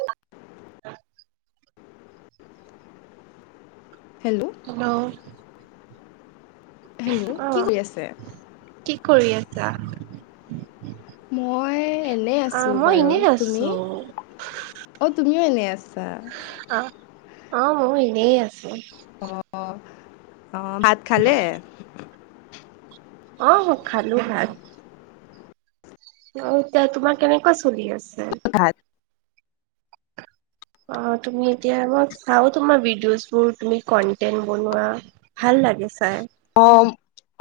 [inaudible] Hello, hello অ কি কৰি আছে কি কৰি আছা মই এনে অ আছো মই বাৰু এনেই তুমি আছো অ তুমিও এনে আছা অ অ মই এনেই আছো অ অ ভাত খালে আহ খালো ভাত অ এতিয়া তোমাৰ কেনেকুৱা চলি আছে ঘাদ অ তুমি এতিয়া আ চাও তোমাৰ ভিডিঅ'জ বোৰ তুমি কন্টেন্ট বনোৱা ভাল লাগি চাই অম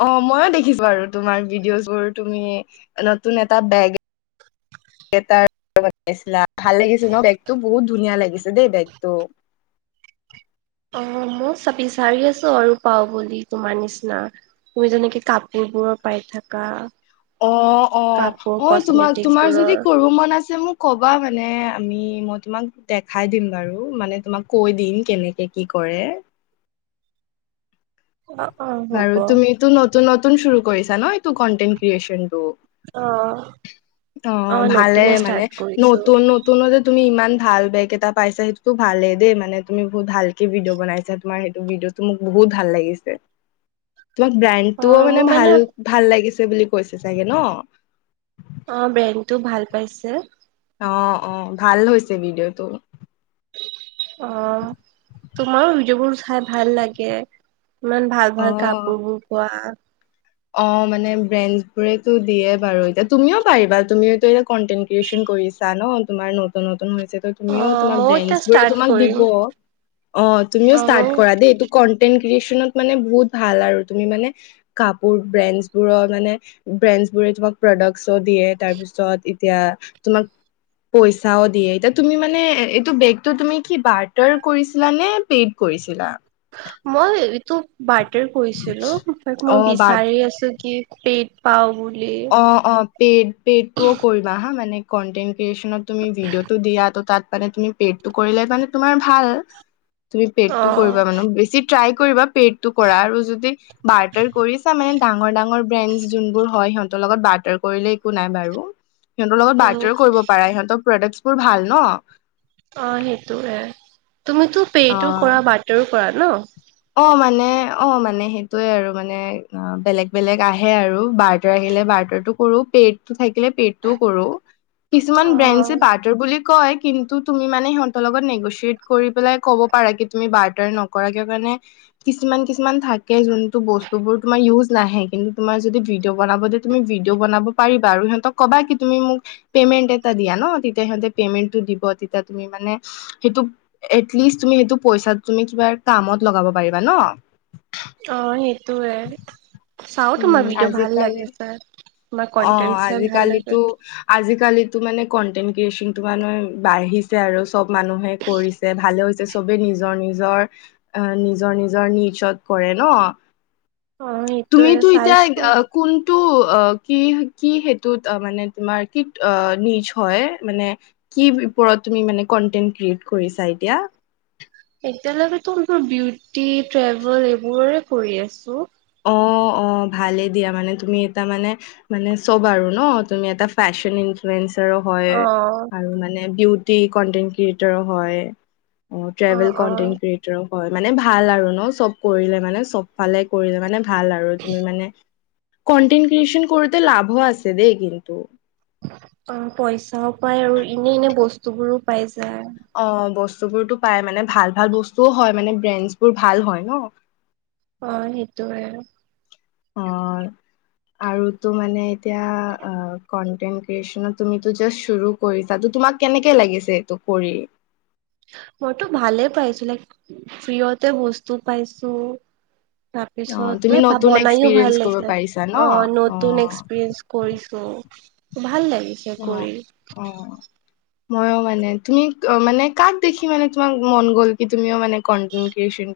অ ময়ো দেখিছো আৰু তোমাৰ ভিডিঅ' বোৰ তুমি নতুন এটা বেগ এ তাৰ ভাল লাগিছিল ন বেগতটো বহুত ধুনীয়া লাগিছে দেই বেগতটো। [unintelligible] অ মই চ বিচাৰি আছো আৰু পাও বুলি তোমাৰ নিচিনা তুমি যেনেকে কাপি কবোৰৰ পাই থকা অ-অ-অ তোমাক তোমাৰ যদি বোৰৰ কৰো মন আছে মোক কবা মানে আমি মই। তোমাক দেখাই দিম বাৰু মানে তোমাক কৈ দিম কেনেকে কি কৰে অ অ হ'ব বাৰু তুমি টো নতুন নতুন চু ৰু কৰিছা ন এইটো কন্টেন্ট ক্ৰিয়েচন টো। অ অ' ভালে নতুনে মানে ষ্টাৰ্ট কৰিছো নতুন-নতুনতে তুমি ইমান ভাল বেগ এটা পাইছা সেইটোতো ভালেই দেই মানে তুমি বহুত ভালকে ভিডিঅ' বনাইা ছা তোমাৰ সেইটো ভডিঅ' টো মোক বহুত। বহুত ভাল লাগিছে। [inaudible] তোমাক অ ব্ৰেণ্ডটোও মোৰ মানে ভাল ভাল লাগিছে বুলি কৈছে চাগে ন। ব্ৰেন্ডটো ভাল পাইছে। অ-অ ভাল হৈছে ভিডিঅ'টো অ' তোমাৰো ভিডিঅ' বোৰ চাই ভাল লাগে ইমান অ ভাল-ভাল কাপোৰবোৰ পোৱা। অ' মানে ব্ৰেন্ড বোৰেতো দিয়ে বাৰু এতিয়া তুমিও পাৰিবা তুমি এ কন্টেন ক্ৰিয়েচন কৰিছা ন তোমাৰ নতুন নতুন হৈছে ত অ তুমিও তোমাৰ মইও ব্ৰেড এতিয়া বোৰে ষ্টাৰ্ট তোমাক কৰিম দিব। অ' তুমিও ষ্টাৰ্ট কৰা দেই এই টো কন্টেট। ক্ৰনত মানে বহুত ভাল আৰু তুমি মানে কা ব্ৰেণ্ডছ বোৰৰ মানে ব্ৰেণ্ডছ বোৰে তোমাক প্ৰডাক্চ দিয়ে তাৰপিছত এতিয়া। তোমাক পইচাও দিয়ে এতিয়া তুমি মানে এইটো বেগতটো তুমি কি বাৰটাৰ কৰিছিলা নে পেড কৰি। কৰিছিলা। মই এইটো বাৰডৰ কৈছিলো অ মই বাট বিচাৰি আছো কি? পেট পা বল অ-অ পেড পেডটোও কৰিবা হা মানে কন্টেন্ট ক্ৰিয়েচনত। তুমি ভিডিঅ'টো দিয়া ত তাত মানে তুমি পেডটো কৰিলে মানে তোমাৰ ভাল। তুমি অ পেটটো কৰিবা মানে বেছি ট্ৰাই কৰিবা। পেডটো কৰা আৰু যদি বাৰটাৰ কৰিছা মানে ডাঙৰ ডাঙৰ ব্ৰেন্ড যোন বোৰ হয়। সিহতৰ লগত বাৰ্তাৰ কৰিলে একো নাই বাৰু সিহঁতৰ লগত উম বাৰ্তাৰো কৰিব পাৰে সিহঁতক। প্ৰডাকচনো ভাল ন অ', অ' সেইটোয়ে তুমিতো পেইটো অ কৰা বাটাৰো কৰা ন। অ' মানে অ মানে সেইটোয়ে আৰু মানে অ বেলেগ বেলেগ আহে আৰু বাৰ্তা আহিলে। বাৰ্তা টো কৰো পেডটো থাকিলে পেডটো কৰো অ কিছুমান বেন্ড চে বাৰ্তা বুলি। কয় কিন্তু তুমি মানে সিহঁতৰ লগত নেগচিয়েট কৰি পেলাই ক'ব পাৰা কি তুমি বাৰ্তাৰ নকৰাকে মানে। কিছুমান কিছুমান থাকে যোনটো বস্তু বোৰ তুমাৰ ইউজ নাহে কিন্তু তুমাৰ যদি ভিডিঅ' বনাব। তুমি ভিডি' বনাব পাৰিবা আৰু সিহতক কবা তুমি মোক পেমেন্ট এটা দিয়া ন তেতিয়া সিহতে পেমেন্ট টো। দিব তেতিয়া তুমি মানে সেইটো এ এটলিষ্ট তুমি হেটো পইচা টো তুমি কিবা কামত। লগাব পাৰিবা ন। অ' সেইটোয়ে চাও তোমাৰ উম ভিডিঅ' ভাল আজিকালি লাগে ছায়। অ' আজিকালিতো আজিকালিতো মানে। কন্টেন ক্ৰিয য়েচন তুমাৰ বাহিছে আৰু চব মানুহে কৰিছে ভালো হয়ছে। চবে নিজৰ নিজৰ আহ নিজৰ নিজৰ নিচত কৰে ন। অ সেইটোয়ে তুমিতো এতিয়া এ চাইছো কোনটো। কি-কি সেইটোত মানে তোমাৰ কি অ নিজ হয় মানে কি ওপৰত। তুমি মানে কনটেন্ট ক্ৰিয়েট কৰিছা এতিয়া। এতিয়া লেতো মোৰ বিউটি ট্ৰেভেল এইবোৰে কৰি আছো। অ', [inaudible] অ' ভালে দিয়া মানে তুমি এ মানে মানে চব আৰু ন তুমি এটা ফেশন। হয় অ'। আৰু মানে বিউটি কন্টেট ক্ৰিয়েটাৰো হয়। অ ট্ৰেভেল কনটেন্ট ক্ৰিয়েটৰ হয় মানে ভাল আৰু ন চব কৰিলে মানে চব ফালে। কৰিলে মানে ভাল আৰু তুমি মানে কনটেন্টে ক্ৰিয়চন কৰতে লাভ আছে দেই কিন্তু অ' পইচাও পাই আৰু এনে এনে বস্তু বোৰো পাই যায়। অ' বস্তুবোৰতো পাই মানে ভাল ভাল বস্তুও হয় মানে ব্ৰেণ্ডছ বোৰ ভাল হয় ন। অ' সেইটোয়ে আৰু অ', [inaudible] আৰু তো মানে এতিয়া কনটেন্ট ক্ৰিয়েচনত তো জাষ্ট চুৰু কৰিছা তোমাক। কেনেকে লাগিছে এইটো কৰি। ভালে পাইছো লাইক ফ্ৰিয়তে বস্তু পাইছো। অ তুমি তাৰপিছত নতুন বনাইো ভাল এক্সপিৰিয়েঞ্চ কৰিব লাগিছে পাৰিছা ন অ নতুন এক্সপিৰিয়েঞ্চ কৰিছো। ভাল লাগে। অ-অ, মইও মানে তুমি মানে কাক দেখি মানে তোমাক মন গ'ল কি তুমিও মানে কন।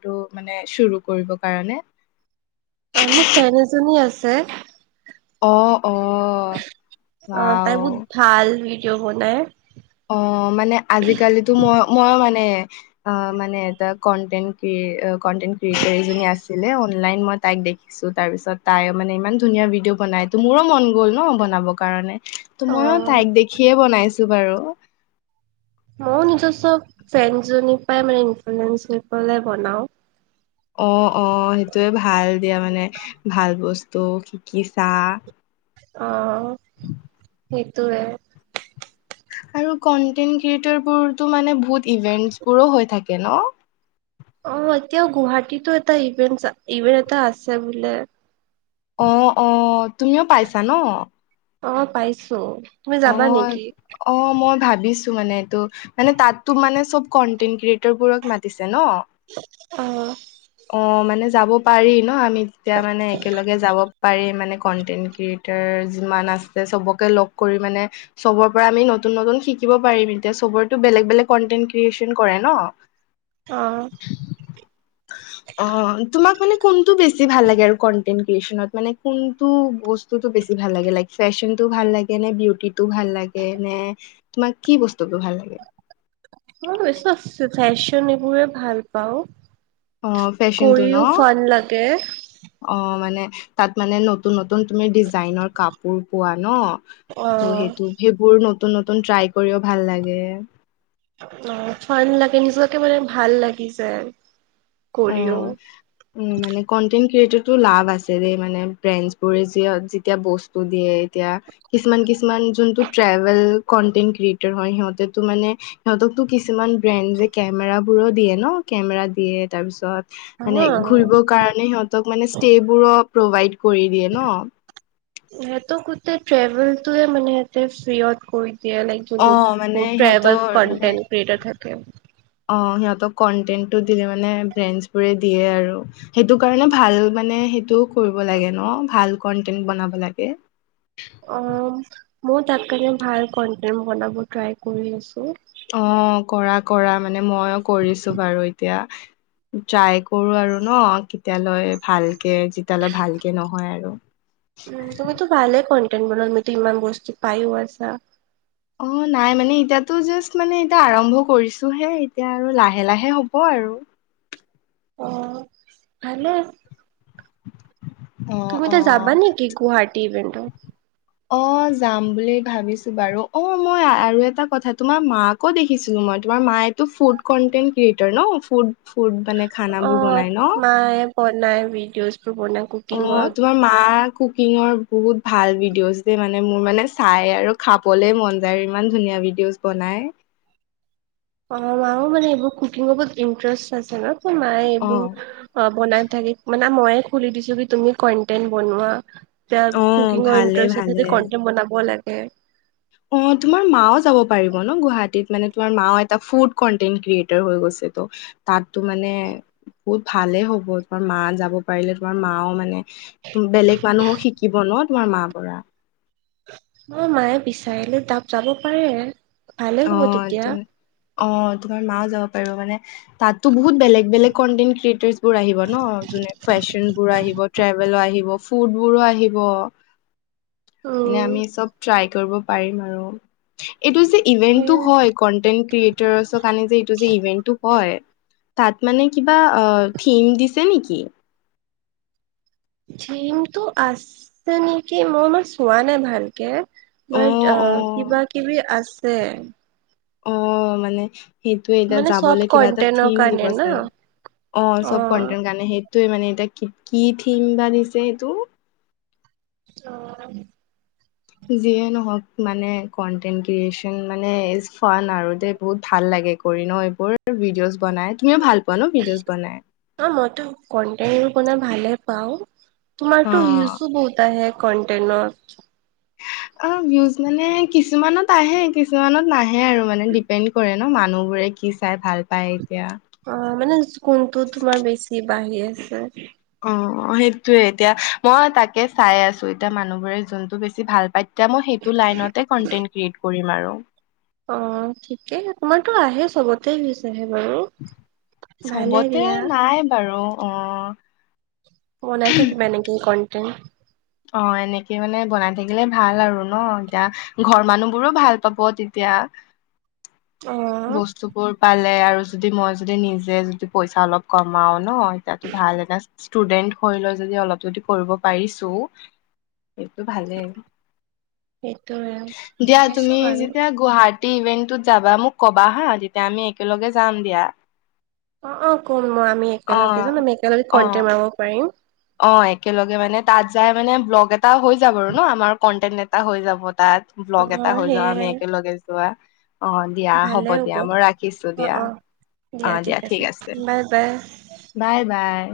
টো মানে চুৰু কৰিবৰ কাৰণে। অ' মোৰ ফেন এজনী আছে। অ', অ অ' তাই ৱাও বহুত ভাল ভিডিঅ' বনাই। অ' মানে আজিকালি তো মই-মই মানে অ' মানে কনটেন্ট ক্ৰি ক্ৰিয়েতৰ এজনি আছিলে অনলাইন মই তাইক দেখিছো তাৰপিছত তাই মানে ইমান ধুনীয়া ভিডিঅ' বনাই তো মোৰো মন গ'ল ন বনাব কাৰণে। ত মইও অ'। তাইক দেখিয়ে বনাইছো বাৰু। ম নিজস্ব ফ্ৰেণ্ জনীৰ পৰাই মানে ইনফ্লয়েঞ্চ হৈ পাই বনাওঁ। অ-অ সেইটয়ে ভাল দিয়া মানে ভাল বস্তু কি-কি চাহ? অ' সেইটোয়ে। আৰু কনটেণ্ট ক্ৰিয়েটৰবোৰতো মানে বহুত ইভেন্টছবোৰো হৈ থাকে ন। অ' এতিয়াও গুৱাহাটীতো এটা ইভেন্ট ইভেন্ট এটা আছে বোলে। অ-অ তুমিও পাইছা ন। অ' পাইছো। তুমি যাবা নেকি অ-অ মই ধাক ভাবিছো মানে এইটো মানে তাতো মানে চব কন্টেন্ট ক্ৰিয়েটৰ বোৰক মাতিছে। অ অ' মানে যাব পাৰি ন আমি যেতিয়া মানে একেলগে যাব পাৰি মানে কন্টেন্ট ক্ৰিয়েটাৰ যিমান আছে সবকে লগ। মানে চবৰ পৰা আমি নতুন নতুন শিকিব পাৰিম এতিয়া চবতো বেলেগ বেলেগ কন্টেন্ট ক্ৰিয়েচন কৰে। অ অ' তোমাক মানে কোনটো বেছি ভাল লাগে আৰু কনটেনট ক্ৰিয়েচনত মানে কোনটো বস্তুতটো বেছি ভাল লাগে লাইক ফেশ্বনতো ভাল লাগে। কেনে বিউটিটো ভাল লাগে নে তোমাক কি বস্তুটো ভাল লাগে। মই বেছি ফেশ্বন এইবোৰে ভাল পাওঁ। অ' ফেচনটো ন কৰিও ফান লাগে অ মানে। তাত মানে নতুন নতুন তুমি ডিজাইনৰ কাপোৰ পোৱা ন। অ ত' সেইটো সেইবোৰ নতুন নতুন ট্ৰাই কৰিও ভাল লাগে। অ' ফান লাগে নিজকে মানে ভাল লাগি যায়। কৰিও উম-উম মানে কনটেনট ক্ৰিয়টড লা আছে দ মানে বো যেতিয়া বস্তু দিয়ে এতিয়া কিছুমান কিছুমান। জুনতু ট্ৰেভেল কনটেন্ট ক্ৰিয়েতৰ সিহঁতৰ তো মানে সিহতৰ তোক কিছুমান ব্ৰেণ্ড। কেমেৰা বোৰো দিয়ে ন কেমেৰা দিয়ে। তাৰপিছত মানে অ ঘুৰিবৰ কাৰণে সিহতক মানে ষ্টে বোৰ প্ৰভাইড কৰি দিয়ে ন। সিহঁতে গোটেই ট্ৰেভেলটোয়ে মানে টিপছ ফিৰীয়ত অ মানে কৰি ট্ৰেভেল সিহঁতৰ কনটেণ্ ক্ৰেটাৰ থাকে। অঁ সিঁহতক কনটেণ্টো দিলে, মানে ফ্ৰেঞ্চ বোৰে দিয়ে আৰু সেইটো কাৰণে ভাল মানে। সেইটোও কৰিব লাগে ন ভাল কন্টেন্ট বনাব লাগে। অম মুইতাত কাৰণে ভাল কনটেম বনাব ট্ৰাই কৰি আছো। অ কৰা কৰা মানে মইয়ো কৰিছো বাৰু এতিয়া ট্ৰাই কৰো আৰু ন কেতিয়ালৈ ভালকে যেতিয়ালৈ ভালকে নহয় আৰু। উম তুমি তো ভালে কনটেণ্ট বনোৱা মিতো ইমান বস্তু পাইও আছা। অ নাই মানে এতিয়াতো জাষ্ট মানে এতিয়া আৰম্ভ কৰিছোহে এতিয়া আৰু লাহে লাহে হ'ব আৰু অ ভালেই। অ তুমিতো অ যাবা নেকি গুৱাহাটী ইভেণ্ট? অ যাম বুলি ভাবিছো বাৰু অ মই আৰু এটা কথা তোমাৰ মাকো দেখিছিলো মই ত। তোমাৰ মায়ো ফুড কনটেন্ট ক্ৰিয়েটৰ ন ফুড ফুড মানে খানাবোৰ বনাই ন। অ নাই ভিডিঅ'জ অ তোমাৰ মাক কুকিঙৰ বহুত ভাল ভিডিঅ'জ দে, মানে মোৰ মানে চাই আৰু খাবলে মন যায় আৰু ইমান ধুনীয়া। ভডিঅজ বনাই অ মায়ও মানে এইবোৰ কুকিঙৰ বহুত ইণ্টাৰেষ্ট আছে ন মায়ে অ এইবোৰ বনাই থাকি মানে মইয়ে খুলি দিছো কি তুমি কন্টেন্ট বনোৱা। য়া অ কুকিংৰ ভালে ইন্টাৰেষ্ট আছে যদি ভালে কণ্টেণ্ট বনাব লাগে। অ তোমাৰ মাও যাব পাৰিব ন গুৱাহাটীত। মানে তোমাৰ মা এটা ফুড কন্টেন্ট ক্ৰিয়েটাৰ হৈ গৈছে তো তাতো মানে বহুত ভালে হ'ব তোমাৰ মা যাব পাৰিলে তোমাৰ মাও মানে বেলেগ মানুহক শিকিব ন তোমাৰ মাৰ পৰা। মই মায়ে বিচাৰিলে তাত যাব পাৰে ভালে অ হব তেতিয়া। তুমি অ তোমাৰ মাও যাব পাৰো মানে তাতো বহুত বেলেগ বেলেগ কন্টেন্ট ক্ৰিয়েটাৰ্চ বোৰ আহিব ন। যুনে ফেশ্বন বোৰ আহিব ট্ৰেভেলো আহিব ফুড বোৰো আহিব। এনে উম আমি চব ট্ৰাই কৰিব পাৰিম আৰু। এইটো যে ইভেন্টটো সেইয়াই হয়, কনটেন্ট ক্ৰিয়েটাৰৰ কাৰণে যে এইটো যে ইভেন্টটো হয়। তাত মানে কিবা থিম দিছে নেকি। থিমটো আছে নেকি মই ইমান চোৱা নাই ভালকে। বাট অ কিবা কিবি আছে। অ মানে সেইটোয়ে এতিয়া মানে চব যাবলৈ কিবা এটা কন্টেনৰ থিম দিব কাৰণে না চাগে অ চব কন্টেন্ট গানে সেই তে মানে এতিয়া কি কি থিম বা দিছে এইটো। অ। যিয়ে নহক মানে কন্টেন ক্ৰিয়েচন মানে ইছ ফন আৰু দে বহুত ভাল লাগে। সেই কৰি ন এইবোৰ ভিডিঅ' বনাই তুমিও ভাল পোৱা ন ভিডিঅ'জ বনাই। কনটেন বনাই ভালে পাও, তোমাৰটো অ' ভিউছো বহুত আহে কণ্টেনত। অ ভিউজ মানে কিছুমানত আহে, কিছুমানত নাহে আৰু মানে ডিপেণ্ড কৰে। ন মানুহ বোৰে কি চাই ভাল পায়। এতিয়া অ মানে কোনটো তোমাৰ বেছি বাঢ়ি আছে? অ সেইটোয়ে এতিয়া মই তাকে চাই আছো এতিয়া মানুহ বোৰে যোনটো বেছি ভাল পাই তেতিয়া মই সেই এইটো লাইনতে কণ্টেণ্ট ক্ৰিয়েট কৰিম আৰু। অ ঠিকেই তোমাৰতো আহে চবতে বিচ আহে। বাৰু। ভালে চবতে দিয়া নাই বাৰু, অহ বনাই থাকিম এনেকেই কনটেন। অ, এনেকে মানে বনাই থাকিলে ভাল আৰু ন। এতিয়া ঘৰ মানুহ বোৰো ভাল পাব তেতি- য়া। [inaudible] অ' বস্তুবোৰ পাল- লে আৰু যদি মই যদি নিজে যদি পইচা অলপ কমাও ন, এতিয়া ভাল এটা ষ্টুডেণ্ট হ- হৈ লৈ যদি অলপ যদি পঢ়িব পাৰিছো [inaudible] এইটো ভালেই। সেইটোৱে। দিয়া বুজিছো তুমি বাৰু যেতিয়া গুৱাহা- টী ইভেন্টটোত যাবা মোক কবা হা। তেতিয়া আমি একেলগে যাম দিয়া। অ, অ ক'ম মই আমি অ একেলগে যাম। আমি একেলগে অ কণ্টেণ বনাব পাৰিম। অ, একেলগে মানে তাত যাই মানে ব্লগ এটা হৈ যাব আৰু ন'? আমাৰ কন্টেন এটা হৈ যাব। তাত, ব্লগ এটা অ' হৈ যাব। আমি সেয়াই একেলগে যোৱা। অ দিয়া, হ'ব দিয়া, মই ৰাখিছো অ' দিয়া। অ' আঁ, দিয়া ঠিক আছে। বাই, বাই।